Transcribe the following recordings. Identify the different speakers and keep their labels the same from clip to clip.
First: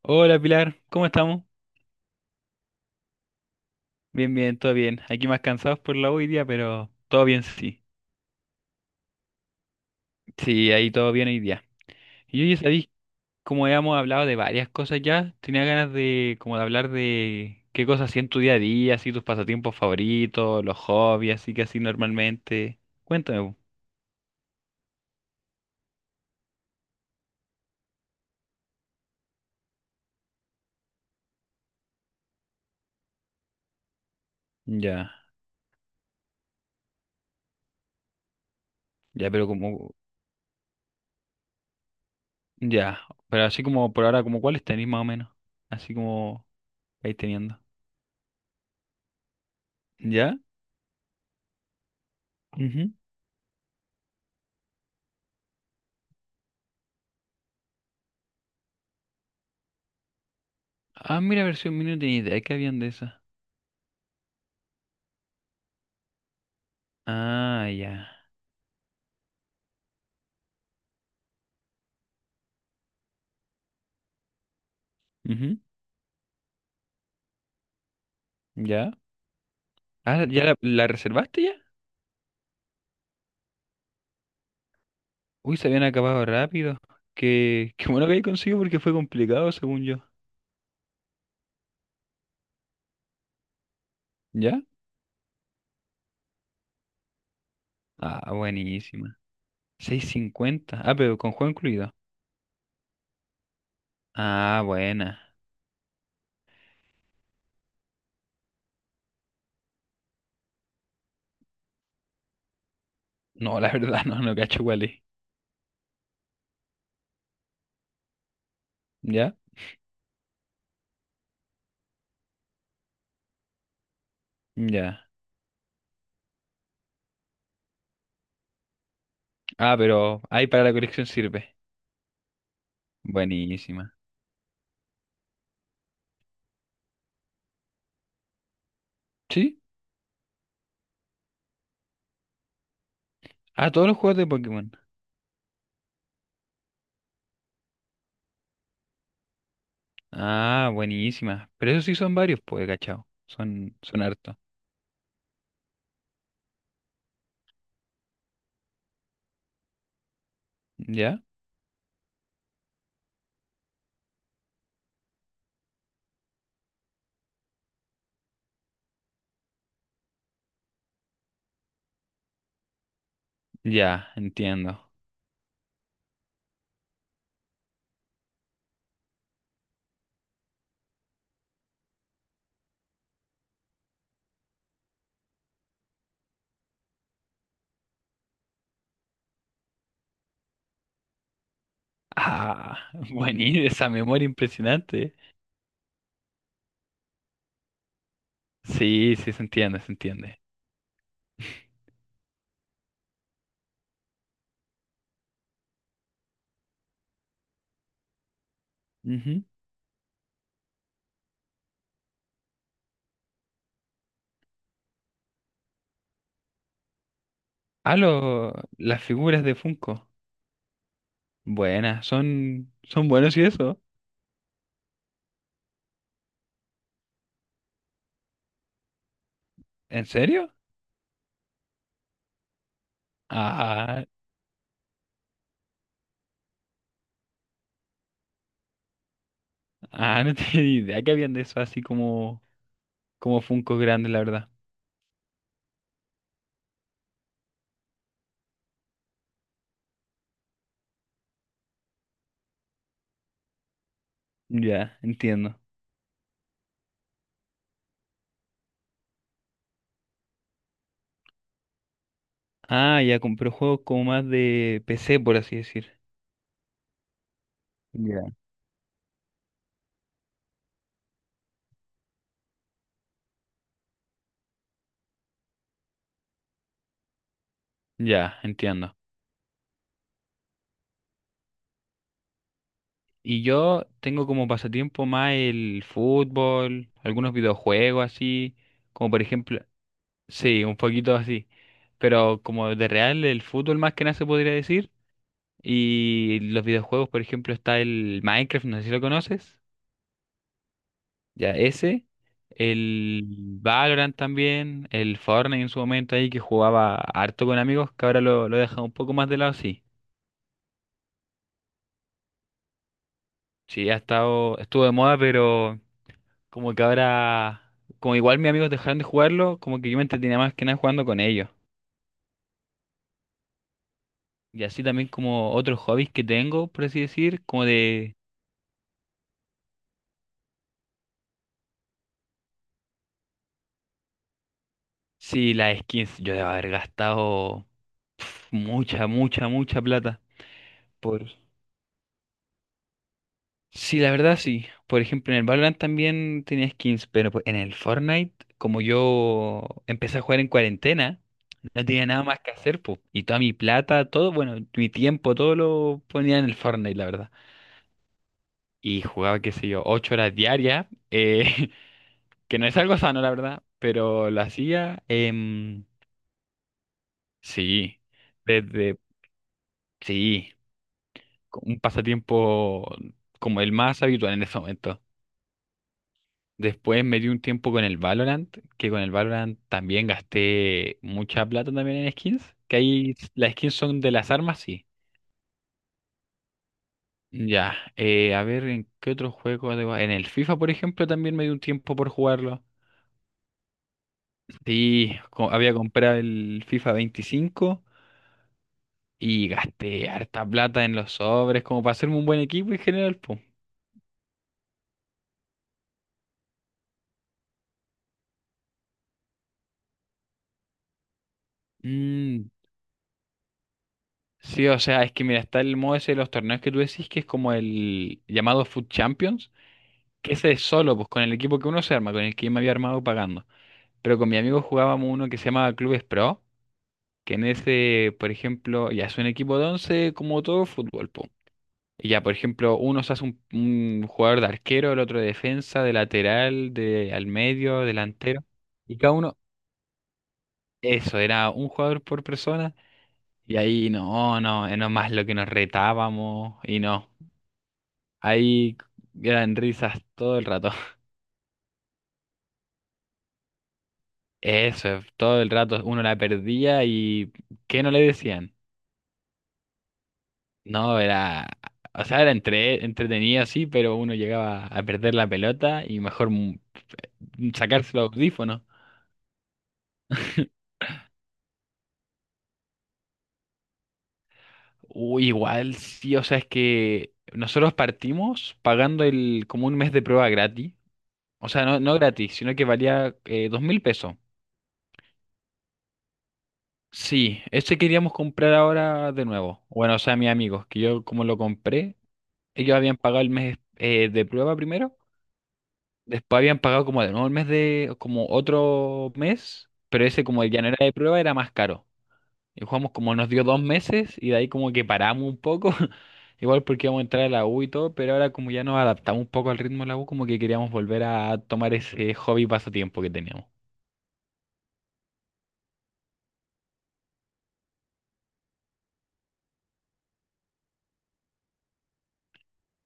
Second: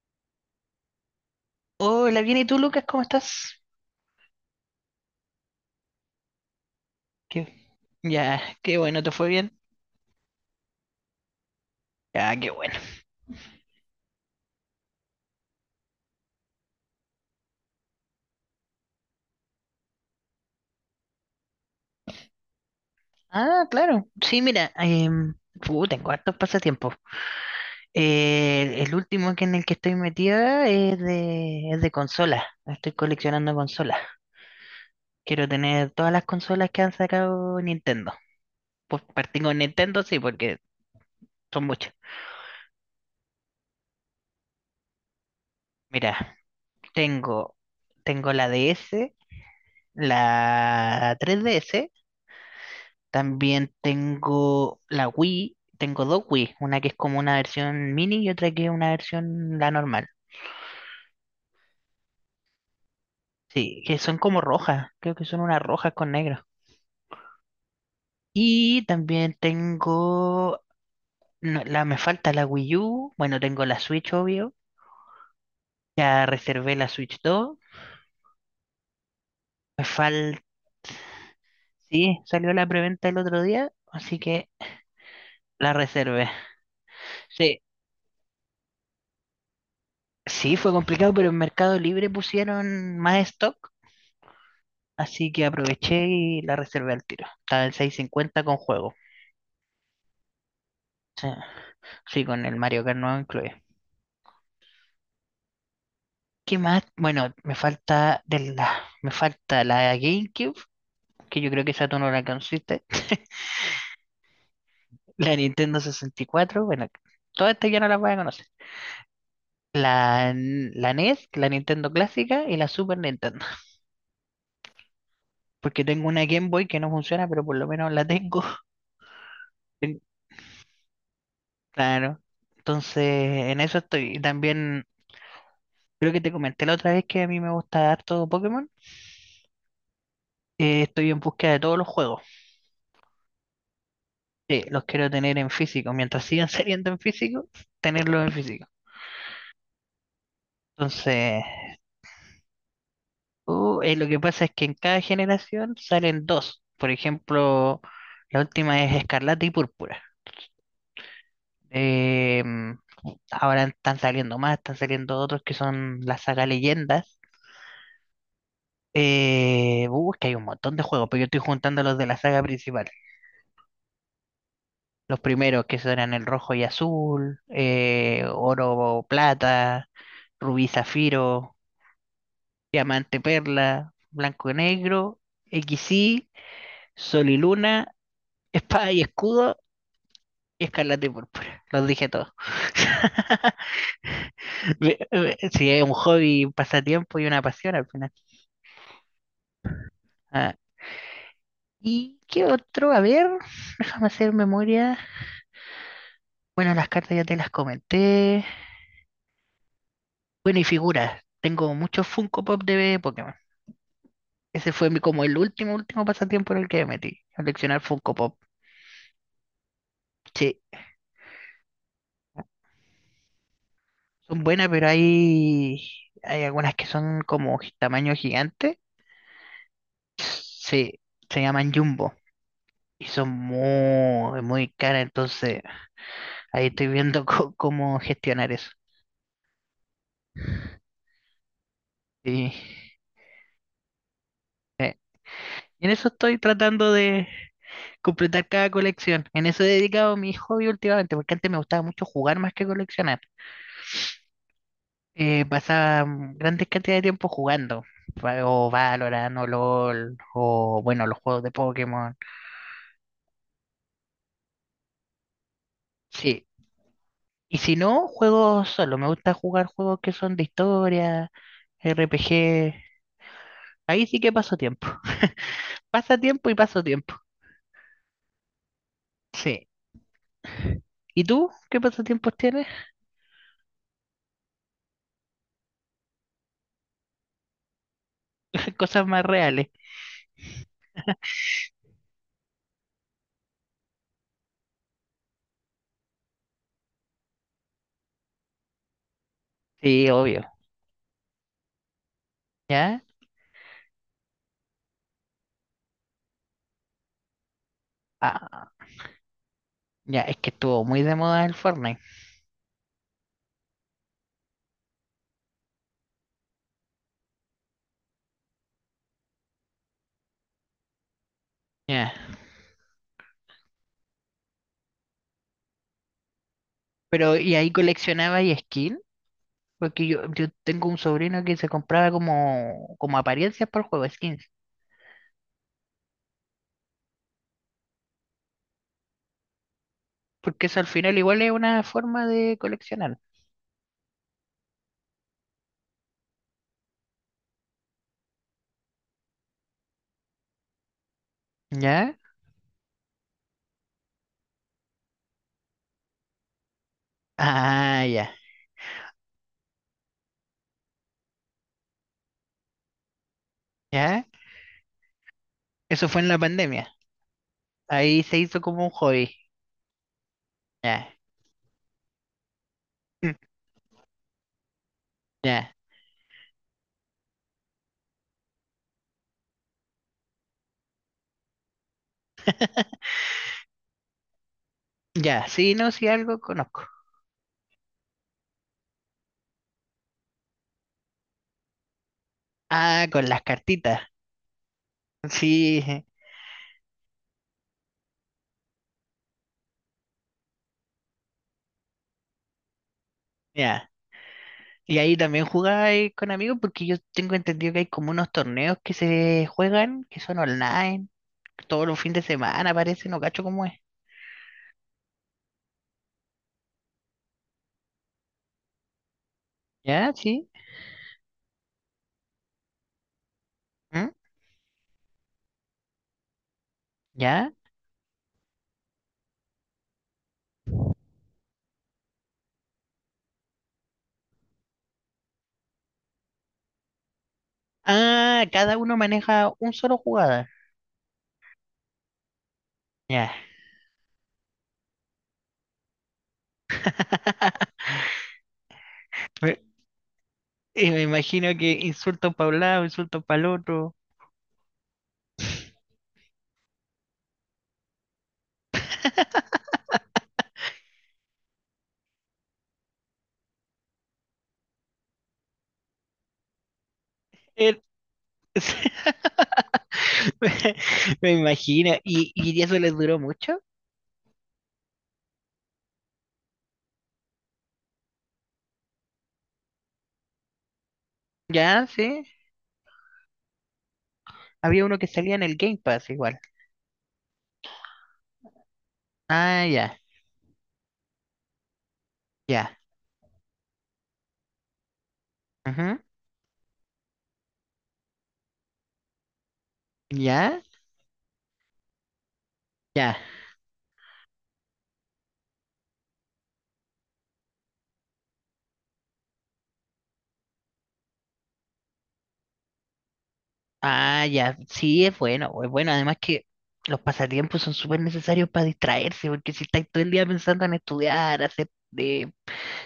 Speaker 1: Hola Pilar, ¿cómo estamos?
Speaker 2: Hola, bien, ¿y tú, Lucas? ¿Cómo estás?
Speaker 1: Bien, bien, todo bien. Aquí más cansados por la U hoy día, pero todo bien,
Speaker 2: Qué-
Speaker 1: sí.
Speaker 2: Ya, qué bueno, ¿te fue bien?
Speaker 1: Sí, ahí todo bien hoy día.
Speaker 2: Ya,
Speaker 1: Y
Speaker 2: qué
Speaker 1: yo ya
Speaker 2: bueno.
Speaker 1: sabéis, como habíamos hablado de varias cosas ya, tenía ganas de como de hablar de qué cosas hacían en tu día a día, así tus pasatiempos favoritos, los hobbies, así que así normalmente. Cuéntame, po.
Speaker 2: Ah, claro. Sí, mira, tengo hartos pasatiempos. El último que en el que estoy metida es de consolas. Estoy coleccionando consolas.
Speaker 1: Ya,
Speaker 2: Quiero tener todas las consolas que han sacado Nintendo. Pues
Speaker 1: ya,
Speaker 2: partí
Speaker 1: pero
Speaker 2: con
Speaker 1: como,
Speaker 2: Nintendo, sí, porque son muchas.
Speaker 1: ya, pero así como por ahora, como cuáles tenéis más o menos, así
Speaker 2: Mira,
Speaker 1: como vais
Speaker 2: tengo,
Speaker 1: teniendo.
Speaker 2: tengo la DS,
Speaker 1: ¿Ya?
Speaker 2: la 3DS.
Speaker 1: Ujú.
Speaker 2: También tengo la Wii, tengo dos Wii, una que es como una versión mini y otra que es una versión la normal.
Speaker 1: Ah, mira, versión mini no tenía idea que habían de esas.
Speaker 2: Sí, que son como rojas, creo que son unas rojas con negro.
Speaker 1: Ah, ya.
Speaker 2: Y también tengo, no, me falta la Wii U, bueno, tengo la Switch, obvio,
Speaker 1: Ujú,
Speaker 2: ya reservé la Switch 2
Speaker 1: ya.
Speaker 2: me
Speaker 1: Ah,
Speaker 2: falta,
Speaker 1: ¿ya la reservaste ya?
Speaker 2: sí, salió la preventa el otro día, así que
Speaker 1: Uy, se
Speaker 2: la
Speaker 1: habían acabado
Speaker 2: reservé.
Speaker 1: rápido.
Speaker 2: Sí,
Speaker 1: Qué bueno que ahí conseguido porque fue complicado, según yo.
Speaker 2: sí, fue complicado, pero en Mercado Libre pusieron más stock.
Speaker 1: ¿Ya?
Speaker 2: Así que aproveché y la reservé al tiro. Estaba en seiscientos
Speaker 1: Ah,
Speaker 2: cincuenta con juego. O
Speaker 1: buenísima. Seis cincuenta. Ah, pero con
Speaker 2: sea,
Speaker 1: juego incluido.
Speaker 2: sí, con el Mario Kart nuevo incluye.
Speaker 1: Ah, buena.
Speaker 2: ¿Qué más? Bueno, me falta la GameCube, que yo creo que esa tú no la conociste.
Speaker 1: No, la verdad, no, no cacho cuál es.
Speaker 2: La Nintendo 64 bueno, todas estas ya no las voy a conocer.
Speaker 1: ¿Ya?
Speaker 2: La NES, la Nintendo clásica y la Super Nintendo.
Speaker 1: Ya.
Speaker 2: Porque tengo una Game Boy que no funciona, pero por lo menos la tengo.
Speaker 1: Ah, pero ahí para la colección sirve.
Speaker 2: Claro. Entonces, en eso
Speaker 1: Buenísima.
Speaker 2: estoy. Y también. Creo que te comenté la otra vez que a mí me gusta harto Pokémon.
Speaker 1: ¿Sí?
Speaker 2: Estoy en búsqueda de todos los juegos.
Speaker 1: Ah, todos los juegos de Pokémon.
Speaker 2: Los quiero tener en físico. Mientras sigan saliendo en físico, tenerlos en físico.
Speaker 1: Ah,
Speaker 2: Entonces,
Speaker 1: buenísima. Pero esos sí son varios, pues, cachao. Son, son
Speaker 2: lo que
Speaker 1: hartos.
Speaker 2: pasa es que en cada generación salen dos. Por ejemplo, la última es Escarlata y Púrpura.
Speaker 1: ¿Ya?
Speaker 2: Em, ahora están saliendo más, están saliendo otros que son la saga Leyendas. Es que hay un montón de juegos, pero yo estoy juntando los de la saga principal.
Speaker 1: Ya, entiendo.
Speaker 2: Los primeros que eran el rojo y azul, oro, plata, rubí, zafiro, diamante, perla, blanco y negro, equis y sol y luna, espada y escudo y escarlata y púrpura. Los dije todos.
Speaker 1: Ah, buenísimo, esa memoria impresionante.
Speaker 2: Sí, es un hobby, un pasatiempo y una pasión al final.
Speaker 1: Sí, sí, se entiende, se entiende.
Speaker 2: Ah, ¿y qué otro? A ver, déjame hacer memoria. Bueno, las cartas ya te las comenté.
Speaker 1: Ujú.
Speaker 2: Bueno, y figuras. Tengo muchos Funko Pop de Pokémon. Ese fue mi, como el último, último pasatiempo en el que me metí. Coleccionar
Speaker 1: Ah,
Speaker 2: Funko Pop.
Speaker 1: las figuras de Funko.
Speaker 2: Sí,
Speaker 1: Buenas, son buenos y eso.
Speaker 2: son buenas, pero hay algunas que son como tamaño gigante.
Speaker 1: ¿En serio?
Speaker 2: Sí, se llaman Jumbo. Y son
Speaker 1: Ah,
Speaker 2: muy, muy caras. Entonces, ahí estoy viendo cómo gestionar eso.
Speaker 1: ah, no tenía ni idea que habían de eso así como,
Speaker 2: Y,
Speaker 1: como Funko grandes, la verdad.
Speaker 2: y en eso estoy tratando de completar cada colección. En eso he dedicado mi hobby últimamente, porque antes me gustaba mucho jugar más que coleccionar.
Speaker 1: Ya, entiendo.
Speaker 2: Pasaba grandes cantidades de tiempo jugando, o Valorant, o LOL, o bueno, los juegos de Pokémon.
Speaker 1: Ah, ya compré juegos como más de PC, por así decir.
Speaker 2: Sí, y si no,
Speaker 1: Ya.
Speaker 2: juego solo, me gusta jugar juegos que son de historia, RPG, ahí sí que paso tiempo. Pasa tiempo y paso tiempo,
Speaker 1: Ya, entiendo.
Speaker 2: sí. ¿Y tú qué pasatiempos tienes?
Speaker 1: Y yo tengo como pasatiempo más el fútbol, algunos videojuegos así,
Speaker 2: Cosas
Speaker 1: como por
Speaker 2: más
Speaker 1: ejemplo,
Speaker 2: reales.
Speaker 1: sí, un poquito así, pero como de real el fútbol más que nada se podría decir. Y los videojuegos, por ejemplo, está el Minecraft, no sé si lo conoces,
Speaker 2: Sí, obvio,
Speaker 1: ya ese,
Speaker 2: ¿ya?
Speaker 1: el Valorant también, el Fortnite en su momento ahí que jugaba harto con amigos, que ahora lo he
Speaker 2: Ah,
Speaker 1: dejado un poco más de lado, sí.
Speaker 2: ya, es que estuvo muy de moda el Fortnite,
Speaker 1: Sí, ha estado, estuvo de moda, pero como que ahora, como igual mis amigos dejaron de jugarlo, como que yo me entretenía más que nada jugando con ellos.
Speaker 2: ya.
Speaker 1: Y así también como otros hobbies que tengo, por así
Speaker 2: Pero,
Speaker 1: decir,
Speaker 2: ¿y
Speaker 1: como
Speaker 2: ahí
Speaker 1: de,
Speaker 2: coleccionabas y skin? Porque yo tengo un sobrino que se compraba como apariencias para el juego, skins.
Speaker 1: sí, las skins, yo debo haber gastado pf, mucha, mucha, mucha plata.
Speaker 2: Porque eso al final
Speaker 1: Por...
Speaker 2: igual es una forma de coleccionar.
Speaker 1: Sí, la verdad sí. Por ejemplo, en el Valorant también tenía skins, pero pues, en el Fortnite, como yo empecé a jugar en cuarentena, no tenía
Speaker 2: ¿Ya?
Speaker 1: nada más que hacer, pues. Y toda mi plata, todo, bueno, mi tiempo, todo lo ponía en el Fortnite, la verdad.
Speaker 2: Ah, ya.
Speaker 1: Y jugaba, qué sé yo, 8 horas diarias, que no es algo sano, la verdad,
Speaker 2: ¿Ya?
Speaker 1: pero lo hacía,
Speaker 2: Eso fue en la pandemia.
Speaker 1: sí,
Speaker 2: Ahí se hizo como un
Speaker 1: desde,
Speaker 2: hobby.
Speaker 1: sí,
Speaker 2: Ya.
Speaker 1: un pasatiempo
Speaker 2: Mm.
Speaker 1: como el más habitual en ese momento.
Speaker 2: Ya.
Speaker 1: Después me di un tiempo con el Valorant, que con el Valorant también gasté mucha plata también en skins, que ahí las skins son de las armas, sí.
Speaker 2: Ya. Sí, no, sí, algo conozco.
Speaker 1: Ya, a ver, ¿en qué otro juego? En el FIFA, por ejemplo, también me di un tiempo por jugarlo.
Speaker 2: Ah, con las cartitas.
Speaker 1: Sí, había
Speaker 2: Sí,
Speaker 1: comprado el FIFA 25 y gasté harta plata en los sobres como para hacerme un buen equipo en general, po.
Speaker 2: ya. Y ahí también jugáis con amigos porque yo tengo entendido que hay como unos torneos que se juegan, que son online, todos los fines de
Speaker 1: Mm,
Speaker 2: semana, parece, no cacho cómo es.
Speaker 1: sí, o sea, es que mira, está el modo ese de los torneos que tú decís, que es como el llamado Food Champions,
Speaker 2: ¿Ya?
Speaker 1: que
Speaker 2: Sí.
Speaker 1: ese es solo, pues con el equipo que uno se arma, con el que yo me había armado pagando.
Speaker 2: ¿Mm?
Speaker 1: Pero con mi amigo jugábamos uno que se llamaba Clubes Pro, que en
Speaker 2: ¿Ya?
Speaker 1: ese, por ejemplo, ya es un equipo de 11 como todo fútbol, po. Y ya, por ejemplo, uno se hace un, jugador de arquero, el otro de defensa, de lateral, de al medio, delantero.
Speaker 2: Ah, cada uno
Speaker 1: Y cada uno,
Speaker 2: maneja un solo jugada.
Speaker 1: eso, era un jugador por persona.
Speaker 2: Ya.
Speaker 1: Y ahí no, no más lo que nos retábamos y no. Ahí
Speaker 2: Me,
Speaker 1: eran risas todo el rato.
Speaker 2: y me imagino que insulto para un lado, insulto para el otro.
Speaker 1: Eso, todo el rato uno la perdía y ¿qué no le decían? No, era, o sea, era entretenido, sí, pero uno llegaba a perder la pelota y mejor
Speaker 2: El-
Speaker 1: sacarse los audífonos.
Speaker 2: Me, me imagino. ¿Y eso les duró mucho?
Speaker 1: Uy, igual, sí, o sea, es que nosotros partimos pagando el, como un mes de prueba gratis. O sea, no,
Speaker 2: Ya,
Speaker 1: no
Speaker 2: sí.
Speaker 1: gratis, sino que valía 2000 pesos.
Speaker 2: Había uno que salía en el Game Pass igual.
Speaker 1: Sí, ese queríamos comprar ahora de nuevo.
Speaker 2: Ah,
Speaker 1: Bueno,
Speaker 2: ya,
Speaker 1: o sea, mis amigos, que yo como lo compré,
Speaker 2: ya.
Speaker 1: ellos habían pagado el mes de prueba primero,
Speaker 2: Ujú,
Speaker 1: después habían pagado como de nuevo el mes de, como otro mes, pero ese como
Speaker 2: ya,
Speaker 1: ya no era de prueba, era más caro. Y jugamos como
Speaker 2: ya.
Speaker 1: nos dio 2 meses y de ahí como que paramos un poco, igual porque íbamos a entrar a la U y todo, pero ahora como ya nos adaptamos un poco al ritmo de la U, como que queríamos volver a tomar ese hobby pasatiempo que teníamos.
Speaker 2: Ah, ya, sí, es bueno, es bueno. Además que los pasatiempos son súper necesarios para distraerse, porque si estáis todo el día pensando en estudiar, hacer eh,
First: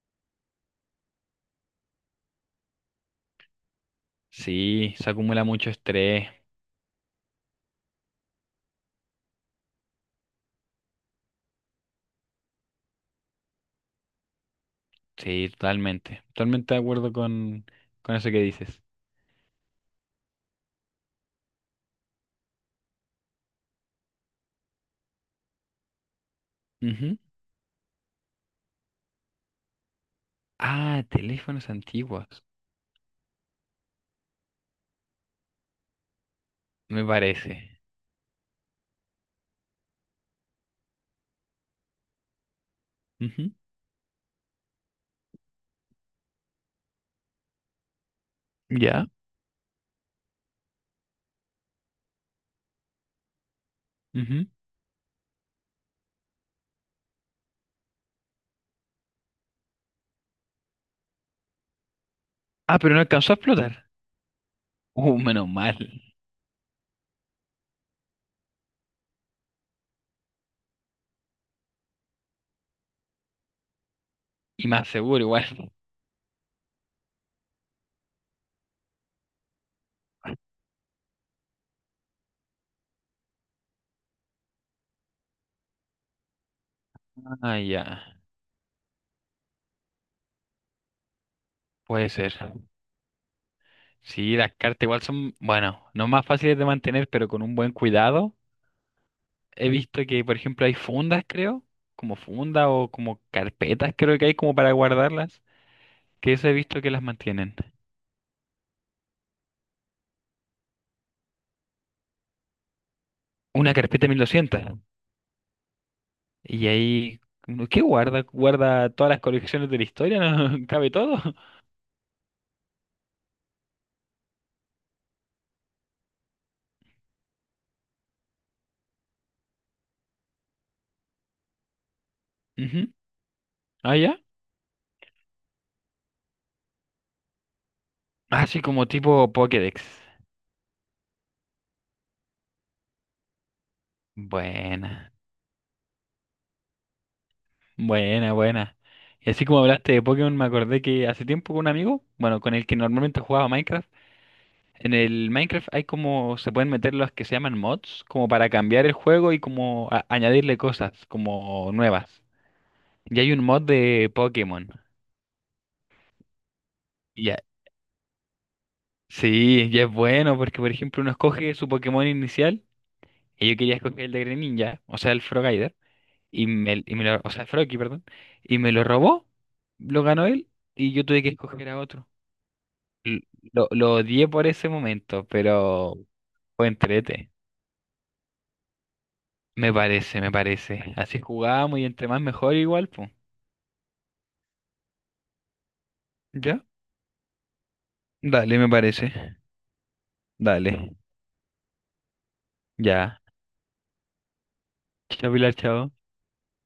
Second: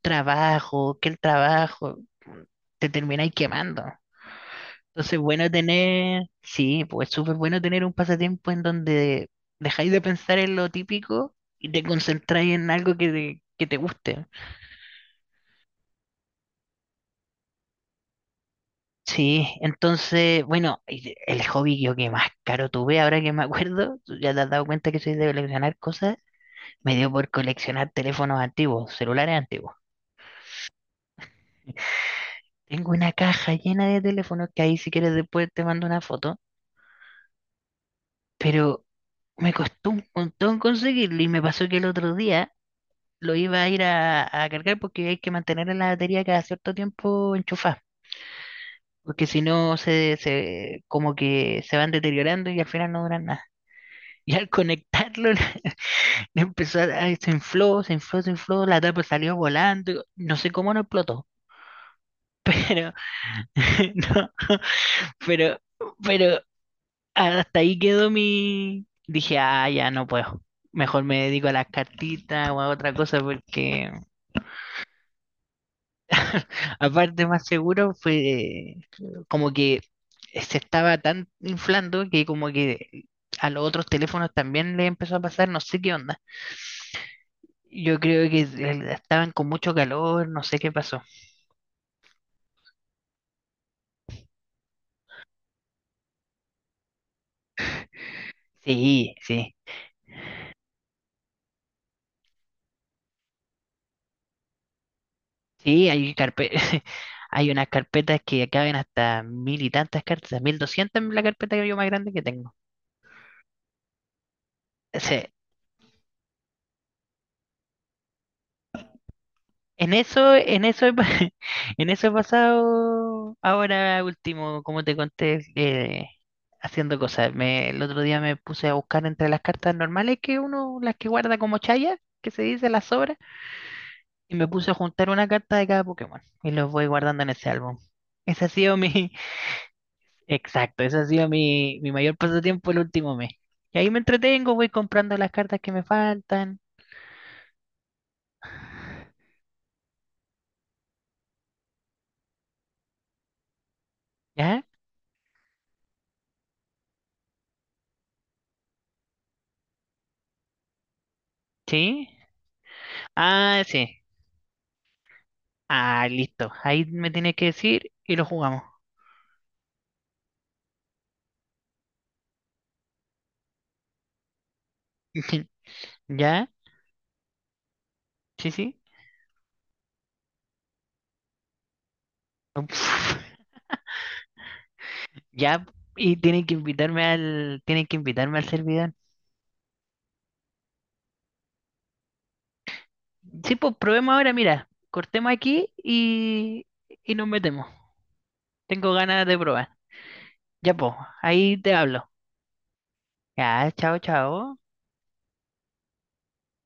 Speaker 2: trabajo, que el trabajo, mm, te termináis quemando.
Speaker 1: Sí, se
Speaker 2: Entonces,
Speaker 1: acumula mucho estrés,
Speaker 2: sí, pues súper bueno tener un pasatiempo en donde dejáis de pensar en lo típico y te concentráis en algo que te guste.
Speaker 1: sí, totalmente, totalmente de acuerdo con eso que dices.
Speaker 2: Sí, entonces, bueno, y el hobby yo que más caro tuve, ahora que me acuerdo, ya te has dado cuenta que soy de coleccionar cosas. Me dio
Speaker 1: Ujú.
Speaker 2: por coleccionar teléfonos antiguos, celulares antiguos.
Speaker 1: Ah, teléfonos antiguos,
Speaker 2: Tengo una caja llena de teléfonos que ahí si quieres después te mando una foto,
Speaker 1: me parece.
Speaker 2: pero me costó un montón conseguirlo y me pasó que el otro día lo
Speaker 1: Ujú.
Speaker 2: iba a ir a cargar porque hay que mantener la batería cada cierto tiempo enchufada,
Speaker 1: Ya.
Speaker 2: porque si no se como que se van deteriorando y al final no duran nada. Y
Speaker 1: Ujú.
Speaker 2: al conectarlo le empezó ay, se infló, se infló, se infló, la tapa salió volando, no sé cómo no explotó,
Speaker 1: Ah,
Speaker 2: pero
Speaker 1: pero no alcanzó a explotar.
Speaker 2: no.
Speaker 1: Menos
Speaker 2: Pero,
Speaker 1: mal.
Speaker 2: pero hasta ahí quedó mi... Dije, ah, ya no puedo. Mejor me dedico a las cartitas o a otra cosa porque
Speaker 1: Y más seguro igual.
Speaker 2: aparte más seguro fue como que se estaba tan inflando que como que a los otros teléfonos también le empezó a pasar, no sé qué onda.
Speaker 1: Ah,
Speaker 2: Yo
Speaker 1: ya,
Speaker 2: creo que estaban con mucho calor, no sé qué pasó.
Speaker 1: puede ser. Sí, las cartas igual son, bueno, no más fáciles de mantener, pero con un buen cuidado.
Speaker 2: Sí, sí,
Speaker 1: He visto que, por ejemplo, hay fundas, creo, como funda o como carpetas, creo que hay como para guardarlas,
Speaker 2: sí, hay
Speaker 1: que eso he visto que las
Speaker 2: hay
Speaker 1: mantienen.
Speaker 2: unas carpetas que caben hasta mil y tantas cartas, 1200 en la carpeta que yo más grande que tengo.
Speaker 1: Una carpeta 1200.
Speaker 2: Sí,
Speaker 1: Y ahí, uno, ¿qué guarda? ¿Guarda todas las colecciones de la historia?
Speaker 2: en
Speaker 1: ¿No
Speaker 2: eso
Speaker 1: cabe
Speaker 2: he, pa-
Speaker 1: todo?
Speaker 2: en eso he pasado ahora último, como te conté, haciendo cosas. El otro día me puse a buscar entre las cartas normales que uno, las que guarda como chaya, que se dice las
Speaker 1: Ujú.
Speaker 2: sobras,
Speaker 1: Ah, ya.
Speaker 2: y me puse a juntar una carta de cada Pokémon y los voy guardando en ese álbum. Ese ha
Speaker 1: Así
Speaker 2: sido
Speaker 1: como
Speaker 2: mi,
Speaker 1: tipo Pokédex.
Speaker 2: exacto, ese ha sido mi mayor pasatiempo el último mes. Y ahí me entretengo, voy
Speaker 1: Buena,
Speaker 2: comprando las cartas que me faltan,
Speaker 1: buena, buena. Y así como hablaste de Pokémon, me acordé que hace tiempo con un amigo, bueno, con el que normalmente jugaba Minecraft.
Speaker 2: ¿ya?
Speaker 1: En el Minecraft hay como, se pueden meter los que se llaman mods, como para cambiar el juego y como añadirle cosas como
Speaker 2: ¿Sí?
Speaker 1: nuevas. Y hay un mod
Speaker 2: Ah, sí.
Speaker 1: de Pokémon.
Speaker 2: Ah, listo. Ahí me
Speaker 1: Y
Speaker 2: tienes
Speaker 1: ya,
Speaker 2: que decir y lo jugamos.
Speaker 1: sí, ya es bueno porque, por ejemplo, uno escoge su Pokémon inicial y yo quería escoger el de Greninja, o sea, el Frogaider, y
Speaker 2: ¿Ya?
Speaker 1: me, y me lo, o sea, el Froakie, perdón,
Speaker 2: Sí,
Speaker 1: y me
Speaker 2: sí.
Speaker 1: lo robó, lo ganó él y yo tuve que escoger a otro.
Speaker 2: Uf,
Speaker 1: L- lo odié por ese momento,
Speaker 2: ya,
Speaker 1: pero
Speaker 2: y tienen que
Speaker 1: fue
Speaker 2: invitarme
Speaker 1: entrete.
Speaker 2: al, tienen que invitarme al servidor.
Speaker 1: Me parece, me parece. Así jugamos y entre más mejor igual, pues.
Speaker 2: Sí, pues probemos ahora, mira, cortemos aquí y,
Speaker 1: ¿Ya?
Speaker 2: y nos metemos.
Speaker 1: Dale, me
Speaker 2: Tengo
Speaker 1: parece.
Speaker 2: ganas de probar. Ya,
Speaker 1: Dale.
Speaker 2: pues, ahí te hablo.
Speaker 1: Ya.
Speaker 2: Ya, chao, chao.
Speaker 1: Chao, Pilar, chao.